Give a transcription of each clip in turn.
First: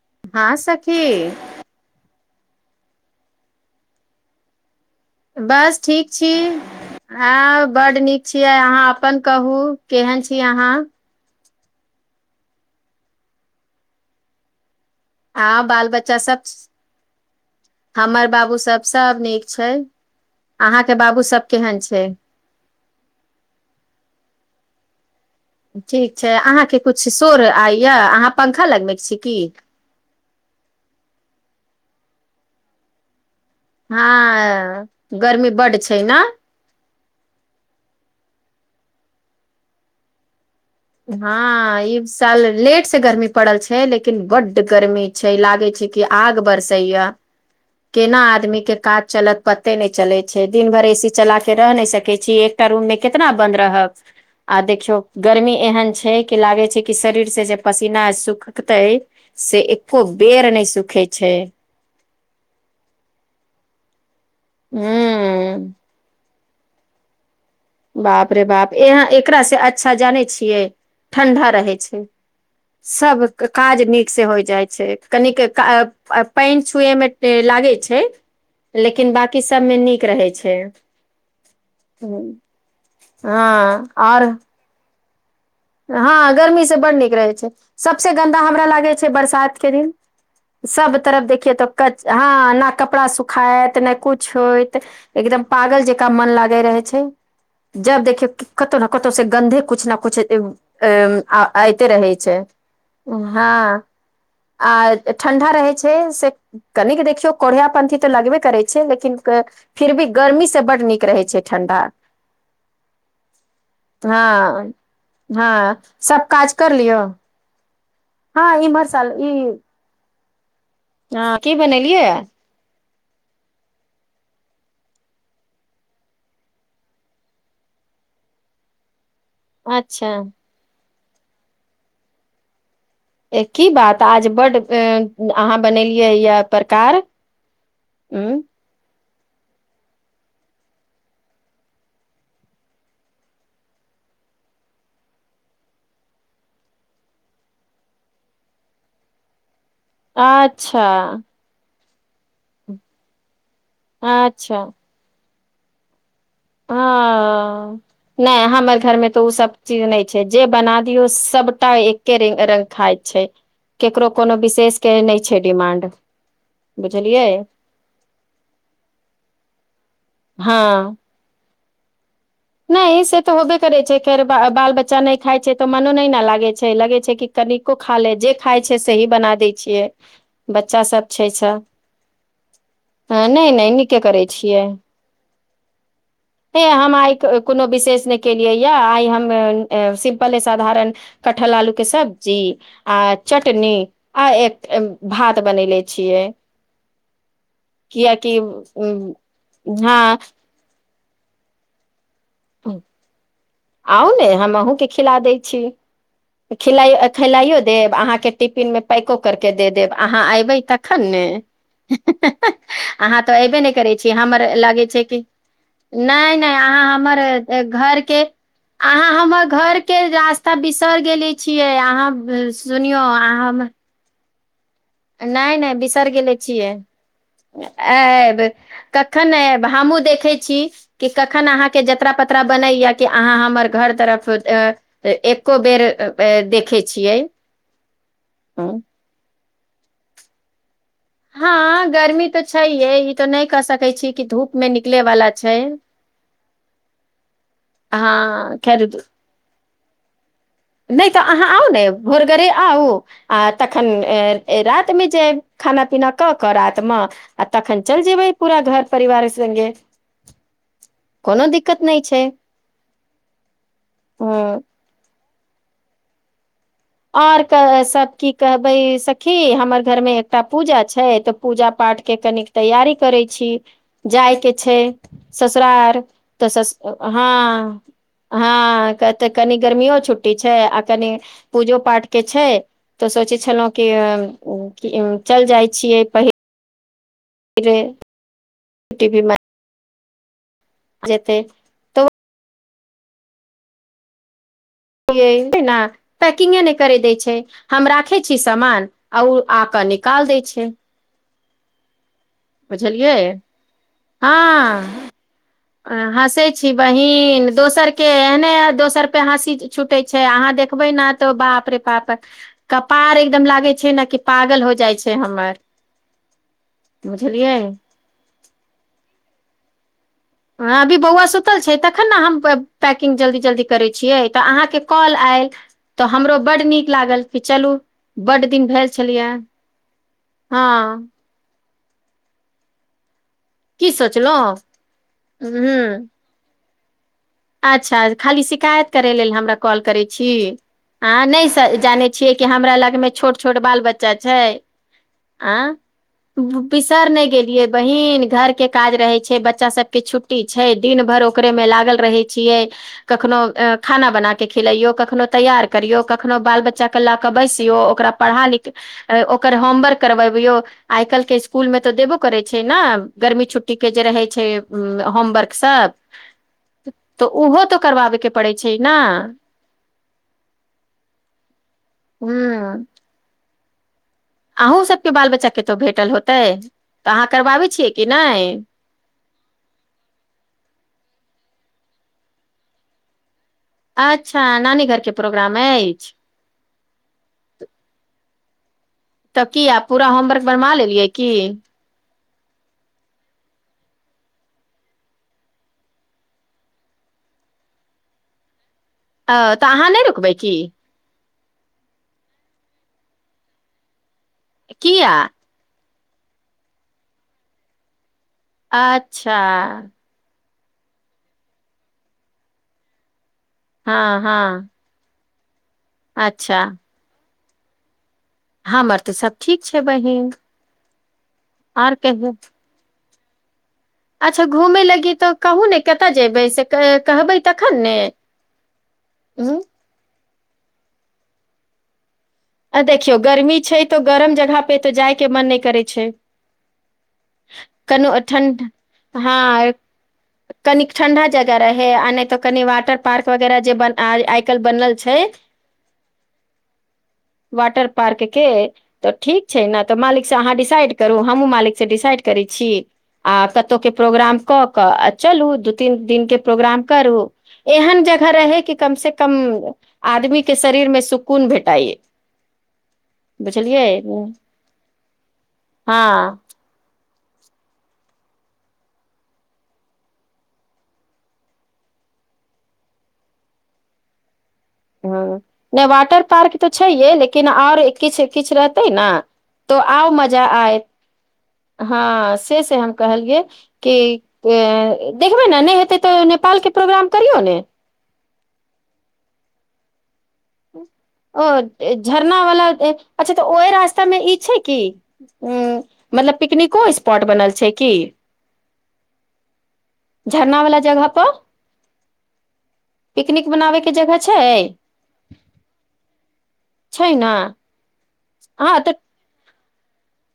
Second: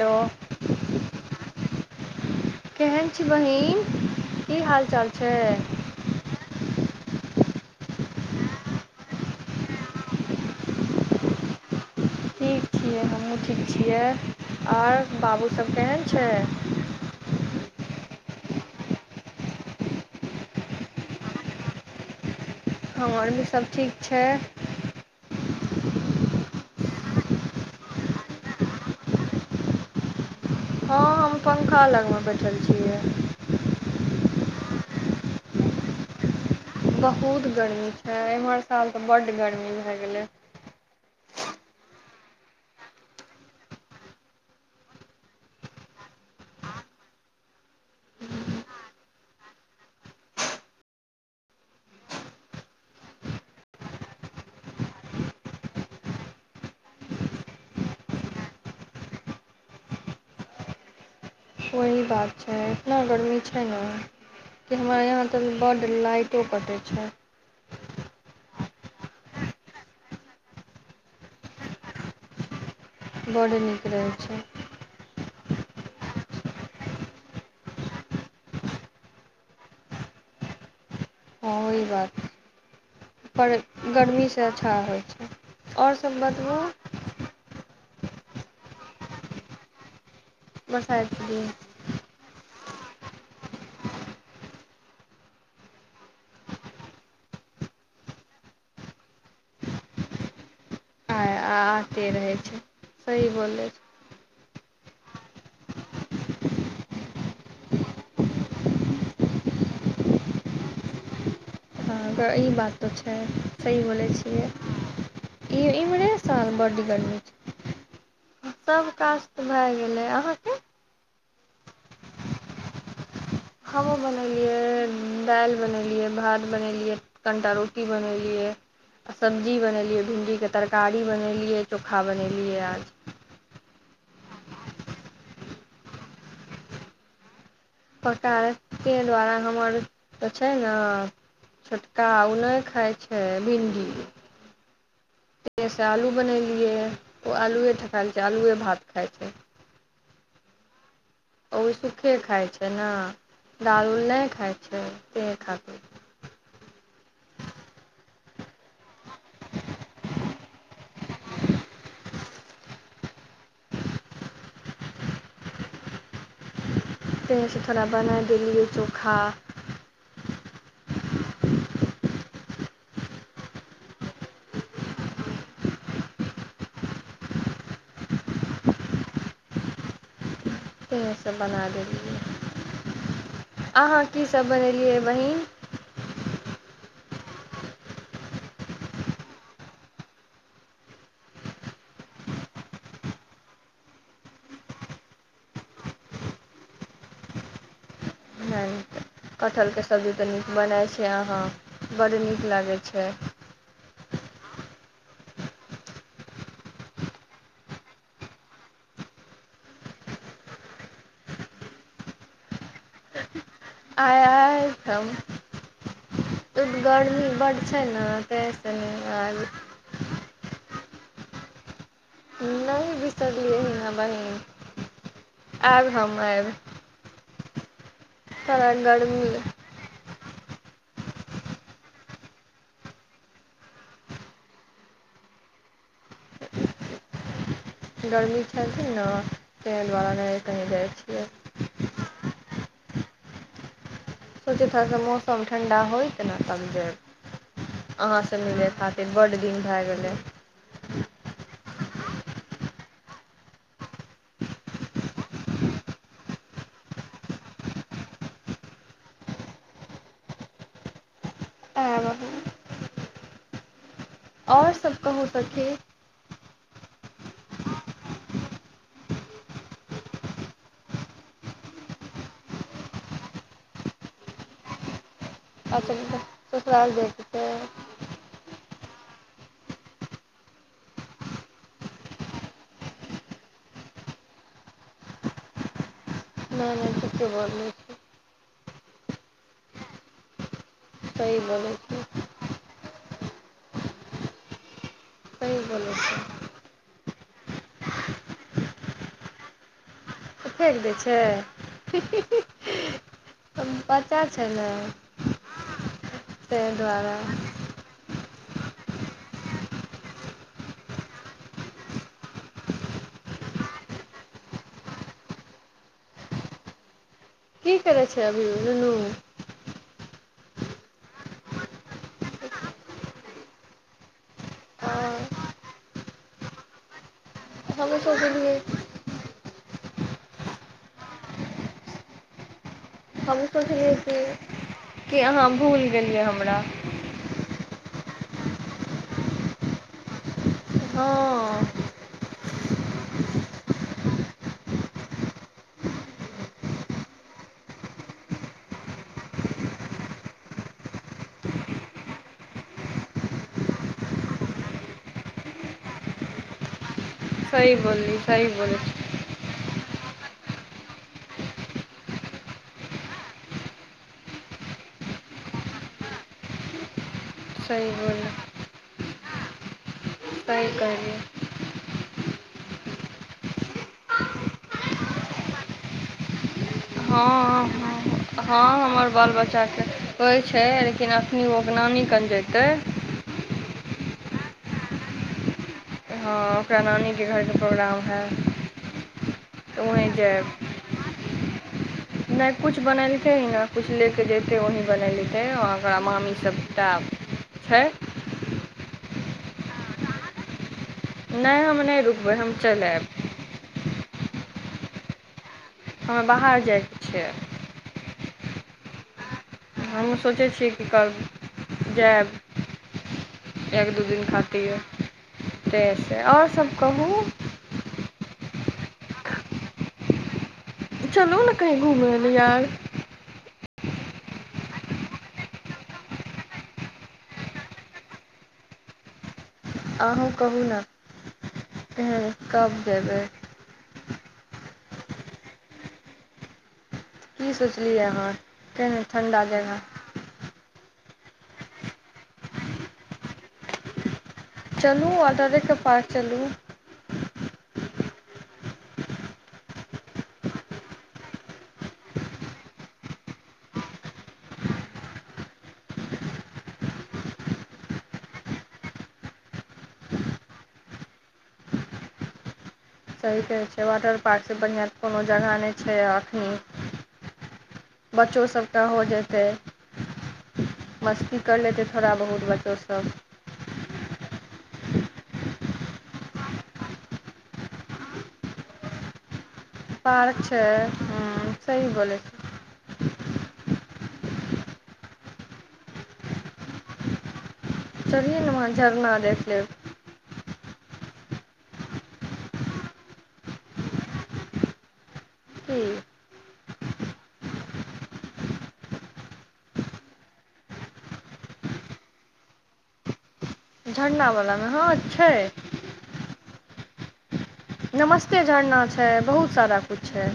Hello हँ सखी केहन छी बहिन? की हाल चाल? छै बस ठीक [unintelligible] हं बड्ड नीक छियै अहाँ अपन कहू केहन छी अहाँ? ठीक छियै हमहूँ ठीक छियै आर बाबू आ सब बाल केहन बच्चा छै? सब हमर बाबू सब सब नीक छै। अहाँके बाबू सब केहन छै? हँ [unintelligible] सब ठीक छै। ठीक छै। अहाँके किछ शोर आइयै, अहाँ पंखा लगबें छी की? हँ हम पंखा लगमे बैठल छियै। हँ गर्मी बड्ड छै ने। बहुत गर्मी छै एम्हर साल त बड गरमी भए गेलै। हँ ई साल लेट से गर्मी पड़ल छै लेकिन बड्ड गर्मी छै लागे छै कि आग बरसैया। केना आदमी के काज चलत पते नहि चले छै दिन भरि ए सी चला के रहि नहि सकैत छी एक टा रूम मे केतना बन्द रहब आ देखियौ गर्मी एहेन छै कि लागे छै कि शरीर से जे पसीना सुखतय से एको बेर नहि सुखे छै। वोही बात छै इतना गरमी छै ने कि हमरा यहाँ तऽ हूं बड्ड लाइट तो कैटय छै। बाप रे बाप यहाँ एकरास से अच्छा जानै छियै ठण्डा रहै छै। सब काज नीक से होय जाय छै कनिके आ पानि छुएमे ए लागैय छै। लेकिन बकी सबमे नीक रहै छै। हँ वोही बात पर हँ आओर गर्मीसँ अच्छा होइ छै। आओर सब हँ बतबू गर्मीसँ बड नीक रहै छै सभसँ गन्दा हमरा लागै छै बरसातके दिन सभ बरसाइत तरफ दिन देखिये तऽ कच हँ ना कपड़ा सुखाइत ने कुछ होइत। एकदम पागल जेकाँ मन लागय रहे छै। जब देखियौ क कतहु ना कतहु से गन्धे कुछ ना कुछ एब अ आइते आते रहै छै, सही बोलै हँ। आ ठण्डा रहै छै से कनिक देखियौ कोढ़िया पन्थी त लगबे करै छै लेकिन फिर भी गर्मी से बड नीक रहै छै। ठंडा हँ, ई बात तऽ छै सही बोलै छियै। हँ इ हँ इम्हरे सब काज साल कर बड लियौ गर्मी छै हँ इम्हर सब साल काज त भ ई भए गेलै अहाँके? हँ की बनेलियै? हमहु बनेलियै दालि बनेलियै भात बनेलियै कनिटा रोटी बनेलियै आ सब्जी बनेलियै अच्छा भिण्डीके तरकारी बनेलियै चोखा बनेलियै आज। ए की बात आज बड्ड ऐं अहाँ बनेलियै यए प्रकार। उ प्रकार [unintelligible] वाला हमर तऽ छै ना छोटका ओ नहि खाइ छै भिण्डी। सँ आलू बनेलियै ओ आलुए ठा खायए छै आलुए भात खाइ छै। आच्छा। ओ सुखे खाय छै न दैय- उल नैय खाय अच्छा छै सेहे खातिर। हँऽ। नैय हमर घरमे तऽ ओ सब चीज नैय छै जे बना दियौ सभटा एक केरिंग रंग खाय छै केकरो कोनो विशेष के नैय छै डिमाण्ड। तेय सं थोड़ा बना देलियै चोखा। हँ। नैय से त होबे करै छै खेर बा बाल बच्चा नैय खाय छै त मनो नैय ने लागै छै लगै छै कि कनिको खा लै जे खाय छै सेही बना दै छियै। बच्चा सब छै तेँसँ स। बना देलियै ह नैय- नैय नीके अहाँ करै कीसभ छियै बनेलियै बहीन हे हम आय कोनो विशेष नैय केलियै या आय हम सिम्पले साधारण कठहल आलू के सब्जी। आ चटनी आ एक भात बनेले छियै। [unintelligible] कियकि नैय कटहल के सब्जी हँ तऽ नीक बनल छै आहाँ बड नीक लागै छै। आउ ने हम अहूँके खिला दै छी। खिलाइ खिलाइयो देब अहाँके टिफिन मे पैको करके दे देब अहाँ एयबै क। खने आहाँ त ऐब न। करै छी आइ हमर लागैछै आइठाम की नैय- नैय आहाँ हमर। गर्मी बड्ड छै घर ने के ताहिसँ आहा नहि हमर आयब घर के रस तऽ बिसर गेले छियै आहाँ नहि सुनियो आहाँ हम। [unintelligible] नैय- नैय आयब बिसर हम गेले आयब छियै आऐब थोड़ा कखन गर्मी ने आऐब। हमहू देखै छी। कि कखन आहाँ के जतरा -पतरा बनैए कि आहाँ हमर घर तरफ। तऽ एको बेर देखै छियै। गर्मी हँ छैथि न तेैय दवारे नै कही जाय छियै। हँ गर्मी तऽ छैये ई तऽ नैय कैह सकै छी। कि धूप सोचे मे थोड़ निकले वाला मौसम छै ठण्डा होयतऽ ना तब जाइत। अहाँ से हँ मिलै खैर खातिर बड दिन भए गेलै। नैय तऽ आहाँ आउ ने भोरगरे आउ। आ तखन रातिमे जेब खाना पीना कऽ कऽ रातिमे। आ तखन चल जेबै पूरा घर परिवार संगे कोनो दिक्क कत नैय आएब छै। हँ और सब कहु सखी। और क सब की कहबै सखी हमरा घर मे एकटा पूजा छै तऽ पूजा पाठके कनि। तैयारी करै छी जाय के छैय। ससरार अच्छा तऽ सस ससुराल जाइके छै हँ। हँ तऽ कनि गर्मियो छुट्टी छै आ कनि। पूजो पाठ के छै तऽ सोचै छेलौ कि चैल जाय छियै पहिल। नैय- नैय [unintelligible] [unintelligible] देवी माय सही बोलै। छी तऽ सही बोलै छी [unintelligible] कि नैय करै दै छै हम राखै छी सामान आ ओ आकऽ निक तऽ फेक दै छैय ही ही ही। बुझलियै। बच्चा छै ने। अ हँसै ताहि छी दुआरे बहिन। दोसरके एहने दोसर पे हँसी छूटै छै अहाँ देखबै ने तऽ बाप रे बाप। कपार एकदम लागै छै ने कि पागल हो जाइ छै हमर। बुझलियै। की करै छै अभी नुनु। हँ अभी बौआ सुतल छै तखन ने हम पै पैकिंग जल्दी जल्दी करैत छियै तऽ अहाँके हँ कॉल आयल। तऽ हमरो बड नीक लागल कि चलू हमहूँ बड सोचलिए दिन भेल छलेए। हँ। हम सोचलियै की कि सोचलहुँ कि अहाँ भूलि ह गेलियै हमरा। अच्छा खाली शिकायत करै लेल हमरा कॉल करै छी आ हँ न। जानै छियै कि हमरा लगमे छोट छोट बाल बच्चा छै आ। बिसर नहि गेलियै बहिन घर के काज रहे छै बच्चा सबके छुट। टी छै दिन भर ओकरे में लागल रहै। छीयय कखनो खाना बना क खिलयोय कखनो तैयार करियो कखनो बाल बच्चा। क ल केऽ सही बैसियो ओकरा बोलली पढ़ा सही लिख बोलली ओकर होमवर्क करबबियौ। आइ काल्हिके इसकुलमे तऽ देबो करैत छै ने गर्मी छुट्टीके जे रहैत छै होमवर्कसभ। तऽ ओहो तऽ सही करबाबे के बोलली पड़ैत छै न। सही कहलीय। हू। हूँ। आहूँ सबके बाल बच्चा केतहु भेटल होतै। तऽ अहाँ हँ करबाबै छियै कि हँ नहि हँ हमर बाल बच्चाके। होइ छै लेकिन एखन ओ नानी कन जेतै। अच्छा नानी घर के प्रोग्राम अइछ। हँ ओकरा नानीके घरके प्रोग्राम हइ। तब की आब तऽ वहीँ पूरा होमवर्क जायब बनवा लेलियै की। नहि किछु बनेलकै यहाँ किछु लऽ कऽ जेतै वही बनेलकै आ ओकरा मामीसभटा। छै। अ तऽ अहाँ नैह रुकबै की। नहि हम नहि रुकबै हम चैल ऐब। किया। हमे बाहर जाइके छैै। आ हमहूँ सोचै छियै कि करब जेब। एक हँ दू दिन हँ खातिर ताहिसँ ओर अच्छा सभ कहू। हमर तऽ सब ठीक छै बहिन। चलू ने कही आर घुमय ल कहियौ यार। अच्छा घूमय लगी तऽ कहू ने कतय जेबै से कहबै तखन ने। उँ। अहूँ कहू ने तेन कब आ देखियौ देबै। गर्मी छै। तो गरम जगह पे तो जाय के मन नहि करे छै। की सोचलियै कनो ओ अहाँ केहन ठण्डा ठण्डा हँ। जगह कनी ठण्डा जगह रहै आ नहि तऽ कनि वाटर पार्क वगैरह जे बनाबई जे। चलू वाटरे के पास चलू। वाटर पार्क के। तऽ ठीक छै ने तऽ मालिकसँ अहाँ डिसाइड करू हमहूँ मालिकसँ डिसाइड करै छी। आ कतहुके प्रोग्राम कऽ कऽ आ चलू दू तीन दिनके प्रोग्राम करू। एहन जगह रहै कि कम से कम आदमी के शरीर मे सुकून भेटाइए। सही कहै छै वाटर पार्कसँ बढ़िआँ कोनो जगह नहि छै हँ अखनी। बच्चो सभके हो जेतै। मस्ती करि लेत थोड़ा बहुत बच्चोसभ। हँ नहि वाटर पार्क तऽ छैहे लेकिन आओर किछु किछु रहतै ने तो आउ पार्क मजा छै आय, हूँ सही बोलै हँ छी से से हम कहलियै कि देखबै ने नहि हेतै तऽ नेपाल के प्रोग्राम करियौ ने। चलियौ ने वहाँ झरना देख लेब। ओ झरना वाला अच्छा तऽ ओहि रास्ता मे ई छैय कि? ह की मतलब पिकनिको स्पॉट बनल छै की? झरना वाला जगह पर पिकनिक बनाबयके जगह छैय, झरनावलामे हँ छै छैय न। नमस्ते झरना छैय, बहुत सारा किछ छैय।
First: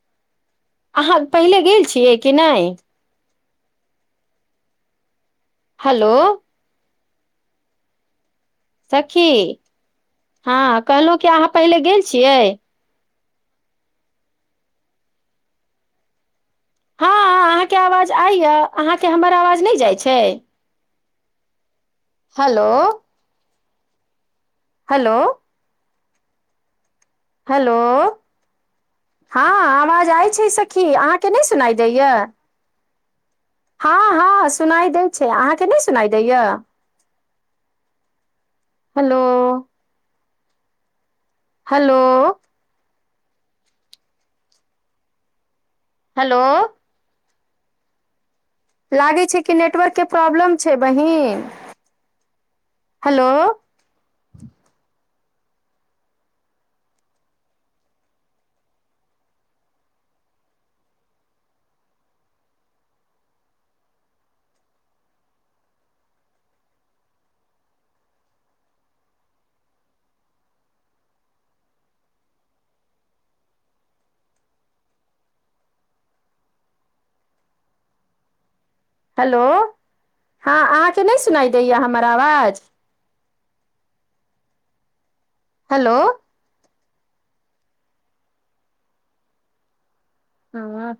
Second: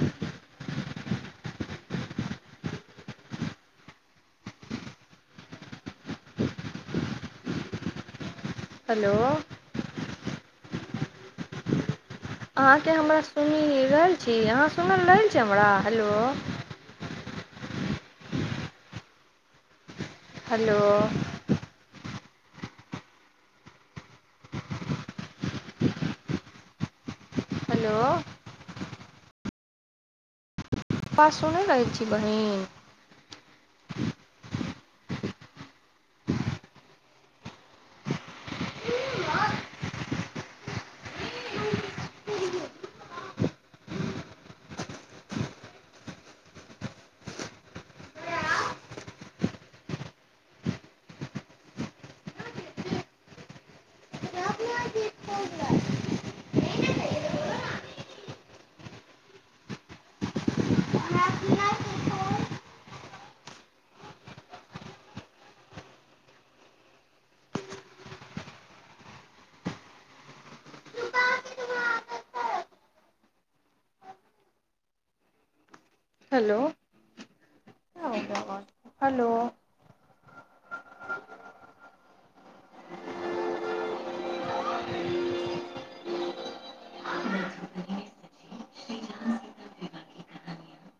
अहाँ पहिले गेल छियै कि नहि? हेलो। हेलो सखी, हँ कहलहुँ कि अहाँ पहिले गेल छियै। अहाँके हमरा सुनी रहल छी अहाँ सुनल रह छी हमरा हेलो। हँ अहाँके आवाज आइया अहाँके हमर आवाज नहि जाइ छैय। हेलो। हेलो। हेलो। हेलो, हँ आवाज आय छैय सखी अहाँके नहि सुनि सुनाइ रहल छी दैयए। बहिन हँ-हँ सुनाइ देै छैय अहाँके नहि सुनाइ दैया? हेलो। हेलो। हेलो। लागे छैय कि नेटवर्क के प्रॉब्लम छैय बहिन, हेलो। [inaudible] हेलो। [unintelligible] हेलो, हँ अहाँके नहि सुनाइ दैयए हमर आवाज। हेलो। हँ।